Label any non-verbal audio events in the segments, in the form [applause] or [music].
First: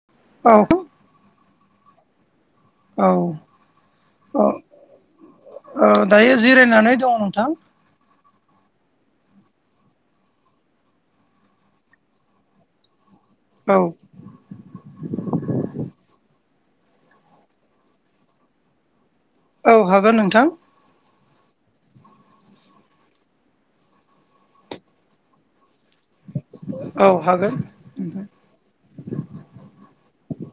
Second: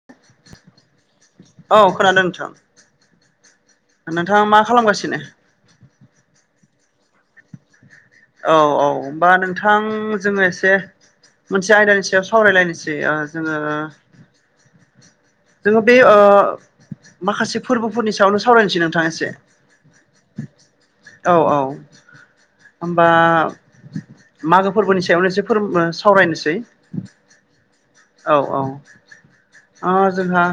[inaudible] औ [unintelligible] औ खोनादों नोंथां औ नोंथाङा अ मा खालामगासिनो ओ दायो जिरायनानै दङ नोंथां औ औ होमबा नोंथां जोङो एसे मोनसे आयदानि सायाव सावरायलायनोसै जोंङो औ जोङो बे माखासे फोरबोफोरनि सायावनो सावरायनोसै नोंथां एसे औ हागोन नोंथां औ औ होमबा मागो फोरबोनि सायावनो एसे फोर सावरायनोसै औ हागोन नोंथां औ औ जोंहा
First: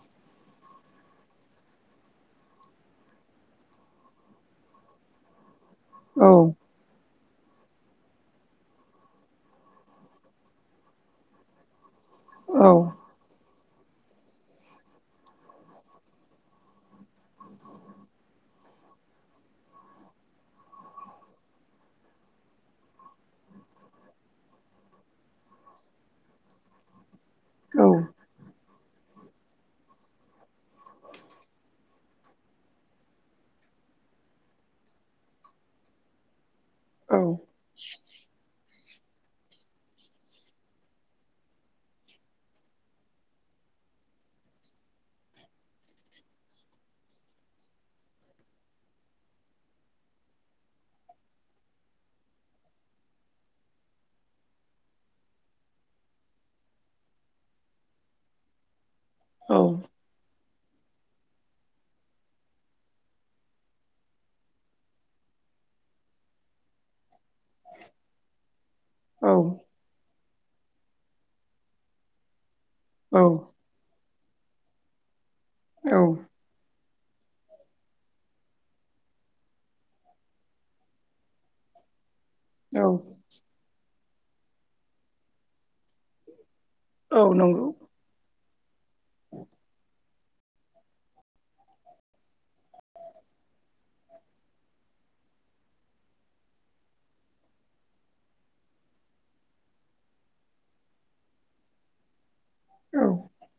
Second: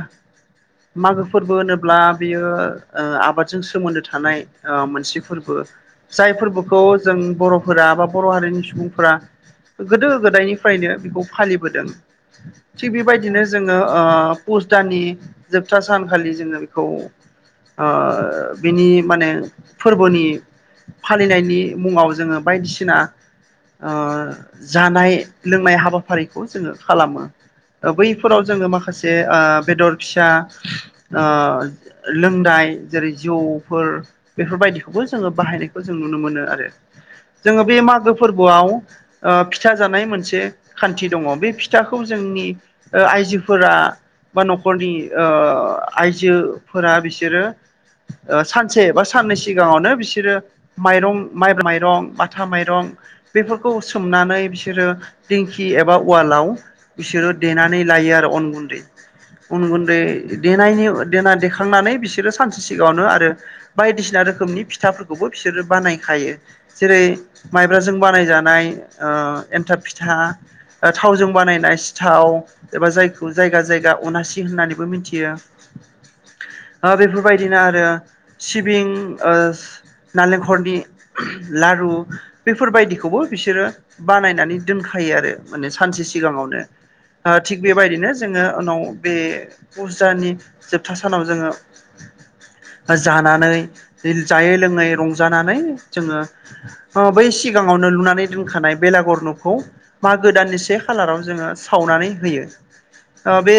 मागो फोरबो होनोब्ला बेयो आबादजों सोमोन्दो थानाय मोनसे फोरबो औ जाय फोरबोखौ जों बर'फोरा बा बर' हारिनि सुबुंफोरा गोदो गोदायनिफ्रायनो बेखौ फालिबोदों औ औ थिग बेबायदिनो जोङो पुस दाननि जोबथा सानखालि जोङो बिखौ बिनि माने फोरबोनि फालिनायनि मुङाव जोङो बायदिसिना जानाय लोंनाय हाबाफारिखौ जोङो खालामो बै औ फोराव जोङो माखासे बेदर फिसा लोंनाय जेरै जौफोर बेफोरबायदिखौबो जोङो बाहायनायखौ जों नुनो मोनो आरो औ जोङो बे मागो फोरबोआव फिथा जानाय मोनसे खान्थि दङ बे फि थाखौ जोंनि आइजोफोरा बा न'खरनि आइजोफोरा बिसोरो सानसे बा साननै सिगाङावनो बिसोरो माइरं माइब्रा माइरं माथा माइरं बेफोरखौ सोमनानै बिसोरो दिंखि एबा उवालाव बिसोरो देनानै लायो आरो अन गुन्दै अन गुन्दै देनायनि देना देखांनानै बिसोरो सानसे सिगाङावनो आरो बायदिसिना रोखोमनि फिथाफोरखौबो बिसोरो बानायखायो जेरै माइब्राजों बानायजानाय एन्थाब फिथा थावजों बानायनाय सिथाव एबा जायखौ जायगा जाय जाय दा अनासि होननानैबो मिथियो औ बेफोरबायदिनो आरो सिबिं नालेंखरनि लारु औ बेफोरबायदिखौबो बिसोरो बानायनानै दोनखायो आरो माने सानसे सिगाङावनो औ थिग नंगौ बेबायदिनो जोङो उनाव बे फुजानि जोबथा सानाव जोंङो जानानै जायै लोङै रंजानानै जोङो बै सिगाङावनो लुनानै दोनखानाय बेलागुर नखौ मागो दाननि से खालाराव जोङो सावनानै होयो औ बे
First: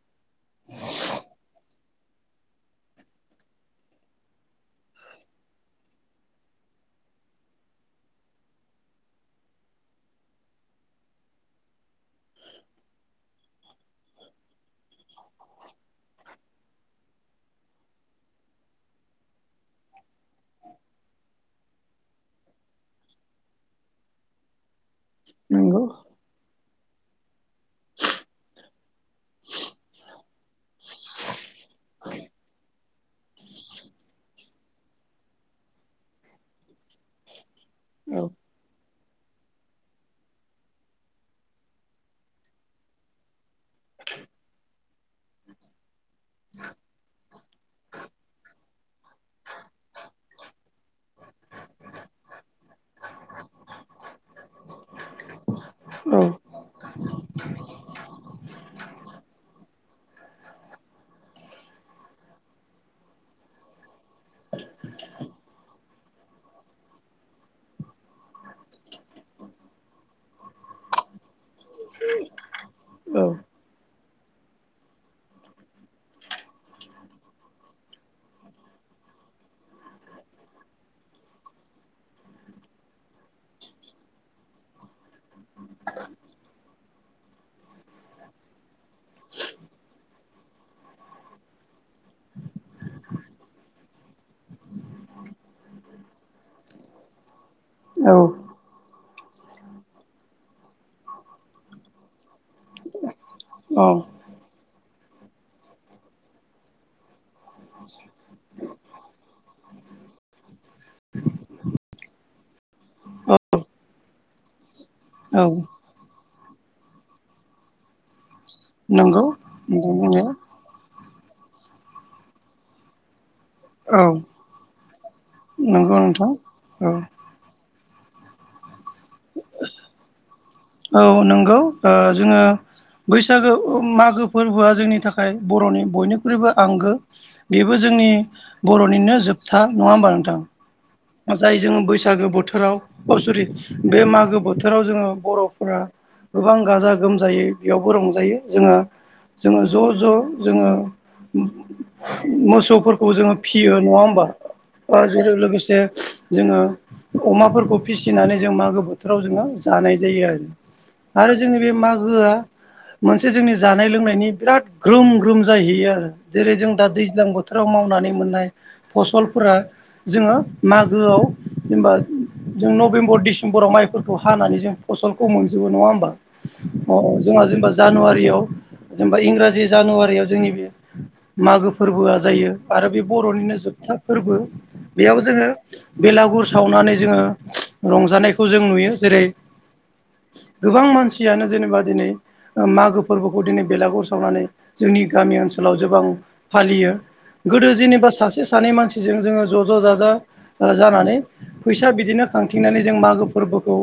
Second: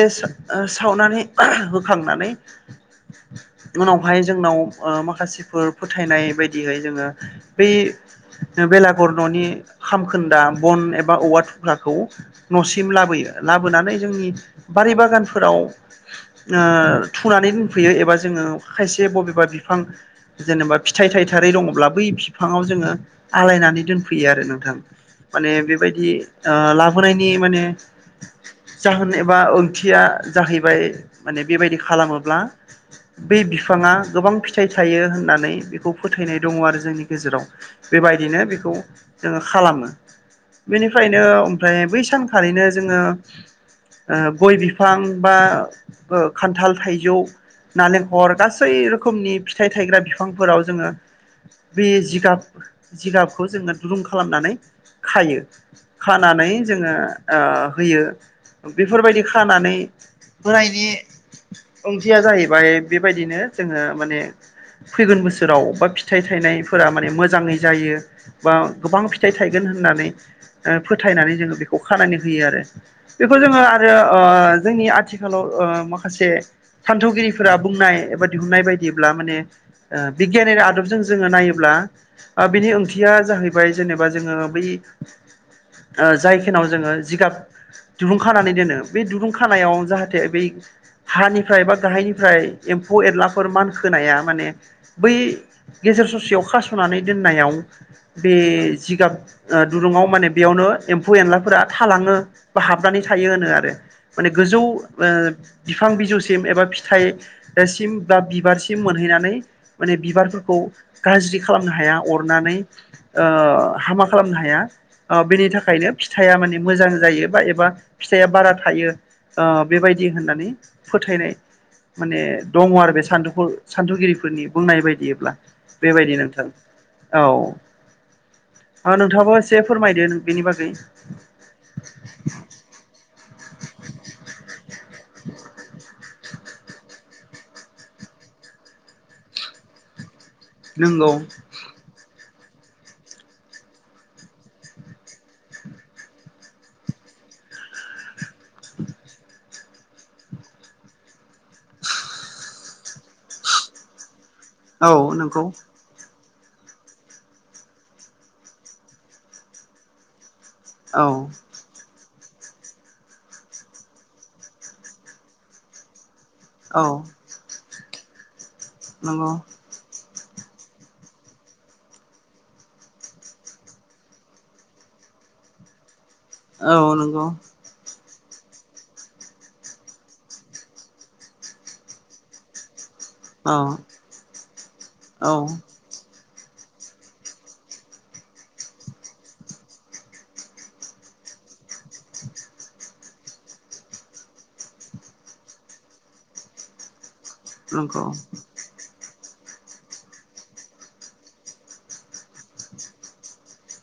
सावनानै होखांनानै उनावहाय जोंनाव माखासेफोर फोथायनाय बायदिहाय जोङो बै बेलागुर न'नि खामखोन्दा बन एबा औवा थुख्राखौ न'सिम लाबोयो लाबोनानै जोंनि बारि बागानफोराव थुनानै दोनफैयो एबा जोङो खायसेया बबेबा बिफां जेनेबा फिथाइ थाइथारै दङब्ला बै बिफाङाव जोङो आलायनानै दोनफैयो आरो नोंथां माने नंगौ बेबायदि ओ लाबोनाय नि माने जाहोन एबा ओंथिया जाहैबाय माने बेबायदि खालामोब्ला बे बिफाङा गोबां फिथाइ थायो होननानै बेखौ फोथायनाय दङ आरो जोंनि गेजेराव औ बेबायदिनो बेखौ जोङो खालामो बेनिफ्रायनो ओमफ्राय बै सानखालिनो जोङो ओ गय बिफां बा खान्थाल थाइजौ नालेंखर गासै रोखोमनि फिथाइ थायग्रा बिफांफोराव जोङो बे जिगाब जिगाबखौ जोङो दुरुं खालामनानै खायो औ खानानै जोङो ओ होयो बेफोरबायदि खानानै होनायनि ओंथिया जाहैबाय बेबायदिनो जोङो माने फैगोन बोसोराव बा फिथाइ थायनायफोरा माने मोजाङै जायो बा गोबां फिथाइ थायगोन होननानै फोथायनानै जोङो बेखौ खानानै होयो आरो बेखौ जोङो आरो ओ जोंनि आथिखालाव ओ माखासे सान्थौगिरिफोरा बुंनाय एबा दिहुननाय बायदिब्ला माने ओ बिगियाननि आदबजों जोङो नायोब्ला ओ बिनि ओंथिया जाहैबाय जेनेबा जोङो बै ओ जाय खिनाव जोङो जिगाब दुरुं खानानै दोनो बे दुरुं खानायाव जाहाथे बै हानिफ्राय बा गाहायनिफ्राय एम्फौ एरलाफोर मानखोनाया माने बै गेजेर ससेयाव खासनानै दोननायाव औ बे जिगाब दुरुङाव माने बेयावनो एम फु एनलाफोरा थालाङो बा हाबनानै थायो होनो आरो औ माने गोजौ ओ बिफां बिजौसिम एबा फिथाइ सिम बा बिबारसिम मोनहैनानै माने बिबारफोरखौ गाज्रि खालामनो हाया अरनानै ओ हामा खालामनो हाया ओ औ बेनि थाखायनो फिथाया माने मोजां जायो बा एबा फिथाया बारा थायो नंगौ ओ नोंथां बेबायदि बुंनाया होननानै फोथायनाय माने दङ आरो बे सान्दु औ सान्थौगिरिफोरनि बुंनाय बायदिब्ला बेबायदि नोंथां औ नोंथाङाबो एसे फोरमायदो बेनि बागै औ नंगौ ओ जोङो बैसागो मागो फोरबोआ जोंनि था जाय बर'नि बयनिख्रुइबो आंगो बेबो जोंनि बर'निनो जोबथा नङा होमबा नोंथां नंगौ जाय जोङो बैसागो बोथोराव अ सरि बे मागो बोथोराव जोङो बर'फोरा गोबां गाजा गोमजायै बेयावबो रंजायो जोङो जोङो ज' ज' जोङो मोसौफोरखौ जोङो फियो नङा होमबा औ अ [unintelligible] नंगौ लोगोसे जोङो अमाफोरखौ फिसिनानै जों मागो बोथोराव जोङो जानाय जायो आरो औ आरो जोंनि बे मागोआ मोनसे जोंनि जानाय लोंनायनि बिराद ग्रोम ग्रोम जाहैयो आरो जेरै जों औ दा दैज्लां बोथोराव मावनानै मोननाय नंगौ फसलफोरा जोङो मागोआव जेनबा जों नभेम्बर डिसेम्बराव माइफोरखौ हानानै जों फसलखौ मोनजोबो नङा होमबा औ अ नंगौ जोंहा जेनबा जानुवारियाव जेनेबा इंराजि जानुवारियाव जोंनि बे मागो फोरबोआ जायो आरो बे बर'निनो औ जोबथा फोरबो बेयाव औ जोङो बेलागुर सावनानै जोङो रंजानायखौ जों नुयो जेरै गोबां मानसियानो जेनेबा दिनै मागो फोरबोखौ दिनै बेलागुर सावनानै जोंनि गामि ओनसोलाव गोबां फालियो गोदो नंगौ जेनेबा सासे सानै मानसिजों जोङो ज' ज' जाजा ओ जानानै फैसा बिदिनो खांथिंनानै जों मागो फोरबोखौ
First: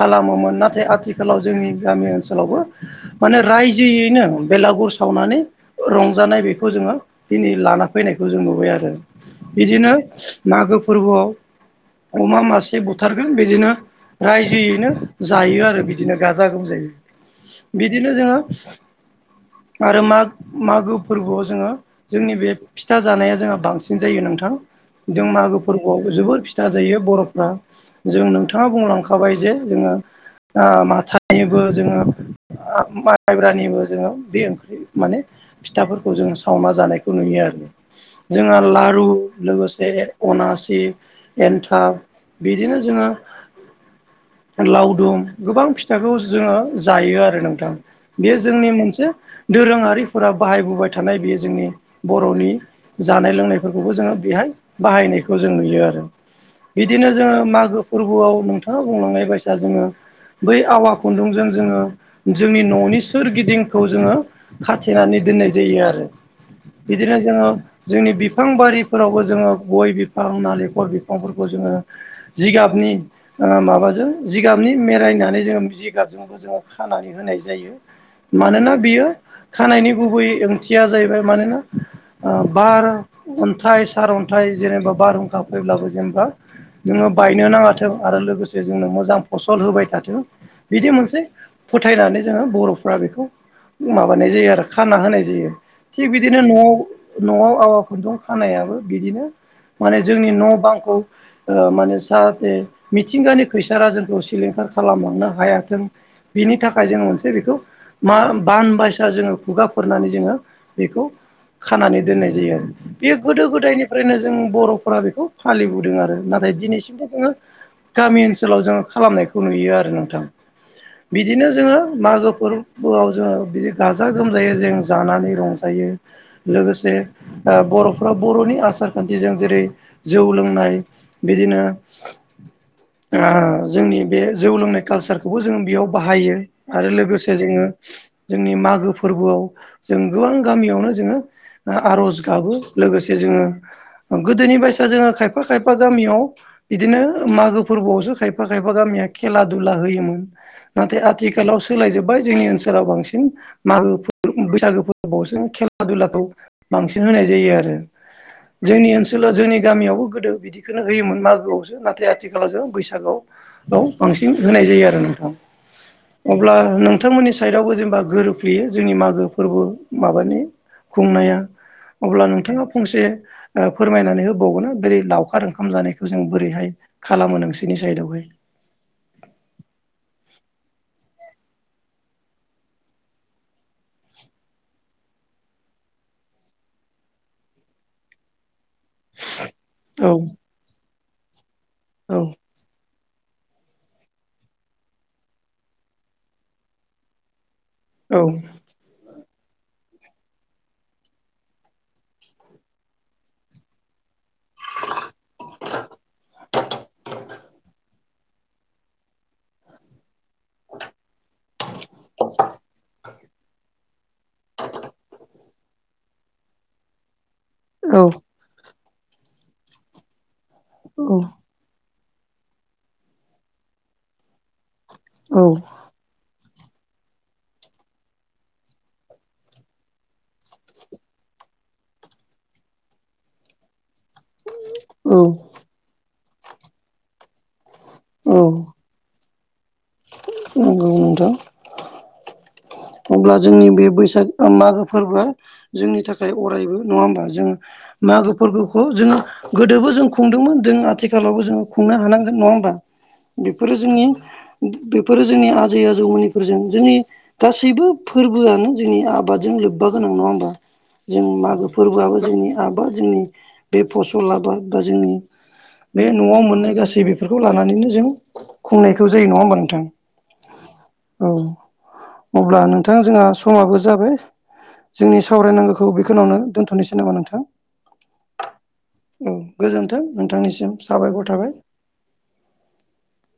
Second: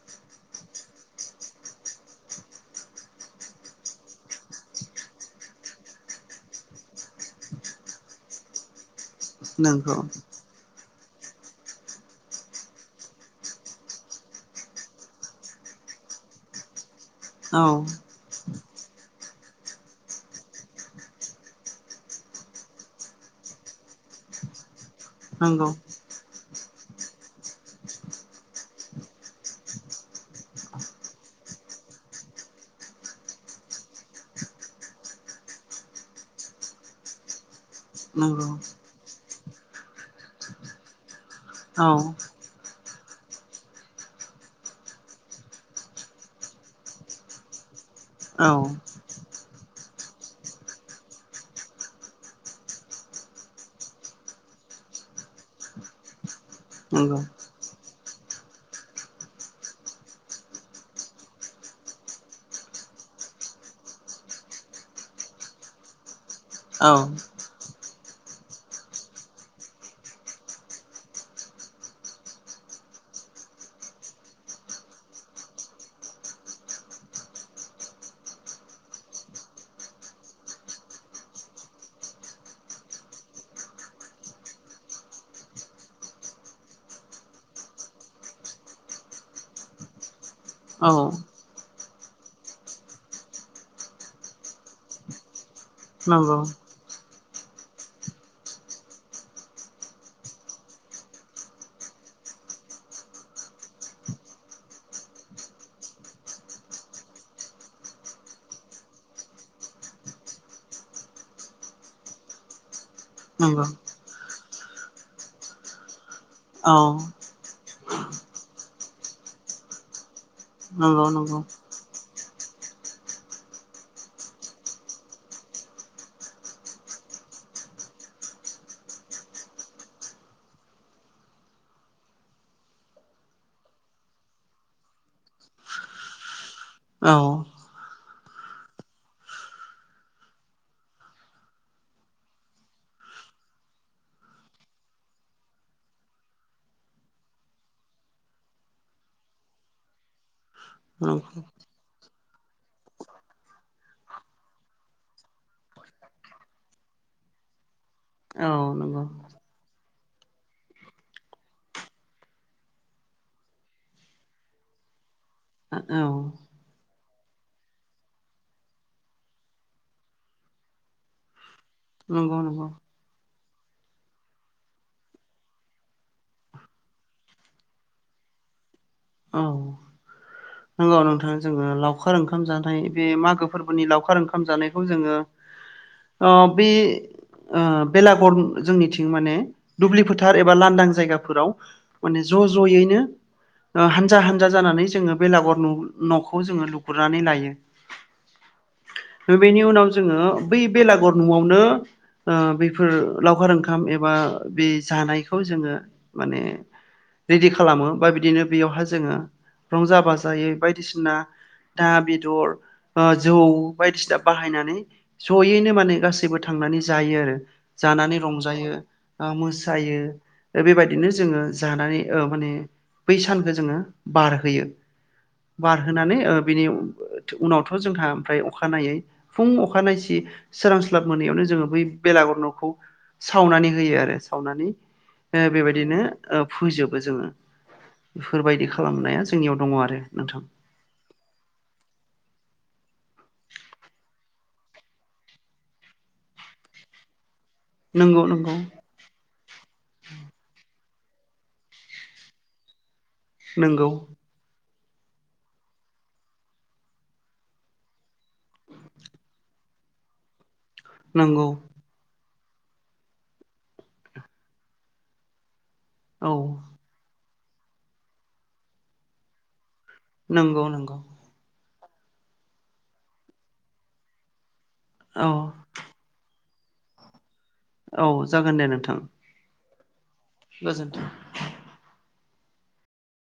खालामोमोन नाथाय आथिखालाव जोंनि गामि ओनसोलावबो माने रायजोयैनो बेलागुर सावनानै रंजानाय बेखौ जोङो दिनै लाना फैनायखौ जों नुबाय आरो बिदिनो नंगौ मागो फोरबोआव अमा मासे बुथारगोन बिदिनो रायजोयैनो जायो आरो बिदिनो गाजा गोमजायै औ बिदिनो जोङो आरो माग मागो फोरबोआव जोङो जोंनि बे फिथा जानाया जोंहा बांसिन जायो नोंथां जों मागो नंगौ वाव जोबोर फिथा जायो बर'फ्रा जों नोंथाङा बुंलांखाबाय जे जोङो आ माथानिबो जोङो माइब्रानिबो जोङो बे ओंख्रि माने फिथाफोरखौ जोङो सावना जानायखौ नुयो आरो नंगौ जोंहा लारु लोगोसे अनासि औ एन्थाब बिदिनो जोङो लावदुम गोबां फिथाखौ जोङो जायो आरो नोंथां बेयो औ जोंनि मोनसे दोरोङारिफोरा बाहायबोबाय थानाय बेयो जोंनि बर'नि जानाय लोंनायफोरखौबो जोङो बेहाय बाहायनाय खौ जों नुयो आरो बिदिनो नंगौ जोङो मागो फोरबोआव नोंथाङा बुंलांनाय बायसा जोङो बै आवा खुन्दुंजों जोङो जोंनि न'नि सोरगिदिंखौ जोङो खाथेनानै दोननाय जायो आरो औ बिदिनो जोङो जोंनि बिफां बारिफोरावबो जोङो गय बि फां नालेखर बिफांफोरखौ जोङो जिगाबनि ओ माबाजों जिगाबनि मेरायनानै जोंङो जिगाबजों जोंङो खानानै होनाय जायो मानोना बेयो खानायनि गुबै ओंथिया जाहैबाय मानोना ओ बार अन्थाइ सार अन्थाइ जेनेबा बारहुंखा फैब्लाबो जेनेबा नोंङो बायनो नाङाथों आरो लोगोसे जोंनो मोजां फसल होबाय थाथों बिदि औ मोनसे फोथायनानै जोंङो बर'फ्रा बेखौ माबानाय जायो आरो खाना होनाय जायो थिग बिदिनो नंगौ न'आव न'आव आबा खुन्दुं खानायाबो बिदिनो माने जोंनि न' बांखौ ओ माने जाहाथे मिथिंगानि खैसारा जोंखौ सिलिंखार खालामलांनो हायाथों बिनि थाखाय जोंङो मोनसे बेखौ मा बान बायसा जोंङो खुगाफोरनानै जोंङो बेखौ खानानै दोननाय जायो आरो बे गोदो नंगौ गोदायनिफ्रायनो जों बर'फोरा बेखौ फालिबोदों आरो नाथाय औ दिनैसिमबो जोङो गामि ओनसोलाव जोङो खालामनायखौ नुयो आरो नोंथां नंगौ नंगौ बिदिनो जोङो मागो फोरबोआव जोङो बिदि गाजा गोमजायै जों जानानै रंजायो लोगोसे आ बर'फ्रा बर'नि आसार खान थिजों जेरै जौ लोंनाय बिदिनो जोंनि बे जौ लोंनाय कालसारखौबो जों बेयाव बाहायो आरो औ लोगोसे जोंङो जोंनि मागो फोरबोआव जों गोबां गामियावनो जोंङो आर'ज गाबो लोगोसे जोंङो गोदोनि बायसा जोंङो खायफा खायफा गामियाव इदिनो मागो फोरबोआवसो खायफा खायफा गामिया खेला दुला होयोमोन नाथाय नंगौ आथिखालाव सोलायजोब्बाय जोंनि ओनसोलाव बांसिन मागो बैसागो फोरबोआवसो खेला दुलाखौ बांसिन होनाय जायो आरो औ जोंनि नंगौ ओनसोलाव जोंनि गामियावबो गोदो बिदिखौनो होयोमोन मागोआवसो नाथाय आथिखालाव जों बैसागुआव याव बांसिन होनाय जायो आरो नोंथां औ अब्ला नोंथांमोननि साइडआवबो जेनेबा गोरोबफ्लेयो जोंनि मागो फोरबो माबानि खुंनाया अब्ला नंगौ नोंथाङा नंगौ फंसे फोरमायनानै होबावगोना बोरै लावखार ओंखाम जानायखौ जों बोरैहाय खालामो नोंसोरनि साइदआवहाय औ नंगौ नोंथां जोंङो लावखार ओंखाम जानाय बे मागो फोरबोनि लावखार ओंखाम जानायखौ जोंङो अ बे बेलागर जोंनि माने दुब्लि औ फोथार एबा लांदां जायगाफोराव औ माने ज' ज'यैनो हानजा हानजा जानानै जोङो बेलागर न'खौ जोंङो लुग्रुनानै लायो औ बेनि उनाव जोंङो बै बेलागर न'आवनो बेफोर लावखार ओंखाम एबा बे जानायखौ जोंङो माने रेडि खालामो बा बिदिनो बेयाव जा जोङो रंजा बाजायै बायदिसिना ना बेदर जौ बायदिसिना बाहायनानै जयैनो माने गासैबो थांनानै जायो आरो औ जानानै रंजायो मोसायो बेबायदिनो जोंङो जानानै माने बै सानखो जोङो बारहोयो औ बारहोनानै बिनि उनावथ' जोंहा ओमफ्राय अखानायै फुं अखानायसि सोरांस्लाब मोनैयावनो जोङो बै बेलागर न'खौ सावनानै होयो आरो सावनानै औ बेबायदिनो फोजोबो जोङो औ बेफोरबायदि खालामनाया जोंनियाव दङ आरो नोंथां नंगौ नोंथां अब्ला जोंनि बे बैसाग मागो फोरबोआ जोंनि थाखाय अरायबो नंङा होमबा जोंङो नंगौ मागो नंगौ फोरबोखौ जोङो गोदोबो जों खुंदोंमोन जों आथिखालावबो जोङो खुंनो हानांगोन नङा होमबा बेफोरो नंगौ जोंनि बेफोरो जोंनि आजै आजौमोननिफोरजों जोंनि गासैबो फोरबोआनो जोंनि आबादजों लोब्बा गोनां नङा होमबा जों नंगौ मागो फोरबोआबो जोंनि आबाद जोंनि बे फसल आबाद बा जोंनि बे औ न'आव मोननाय गासै बेफोरखौ लानानैनो जों खुंनायखौ जायो नङा होमबा नोंथां नंगौ नंगौ औ अब्ला नोंथां जोंहा समाबो जाबाय जोंनि औ सावरायनांगौ खौ बेखिनियावनो दोनथ'नोसै नामा नोंथां औ जागोन दे नोंथां औ गोजोन्थों नोंथांनिसिम गोजोन्थों साबायखर थाबाय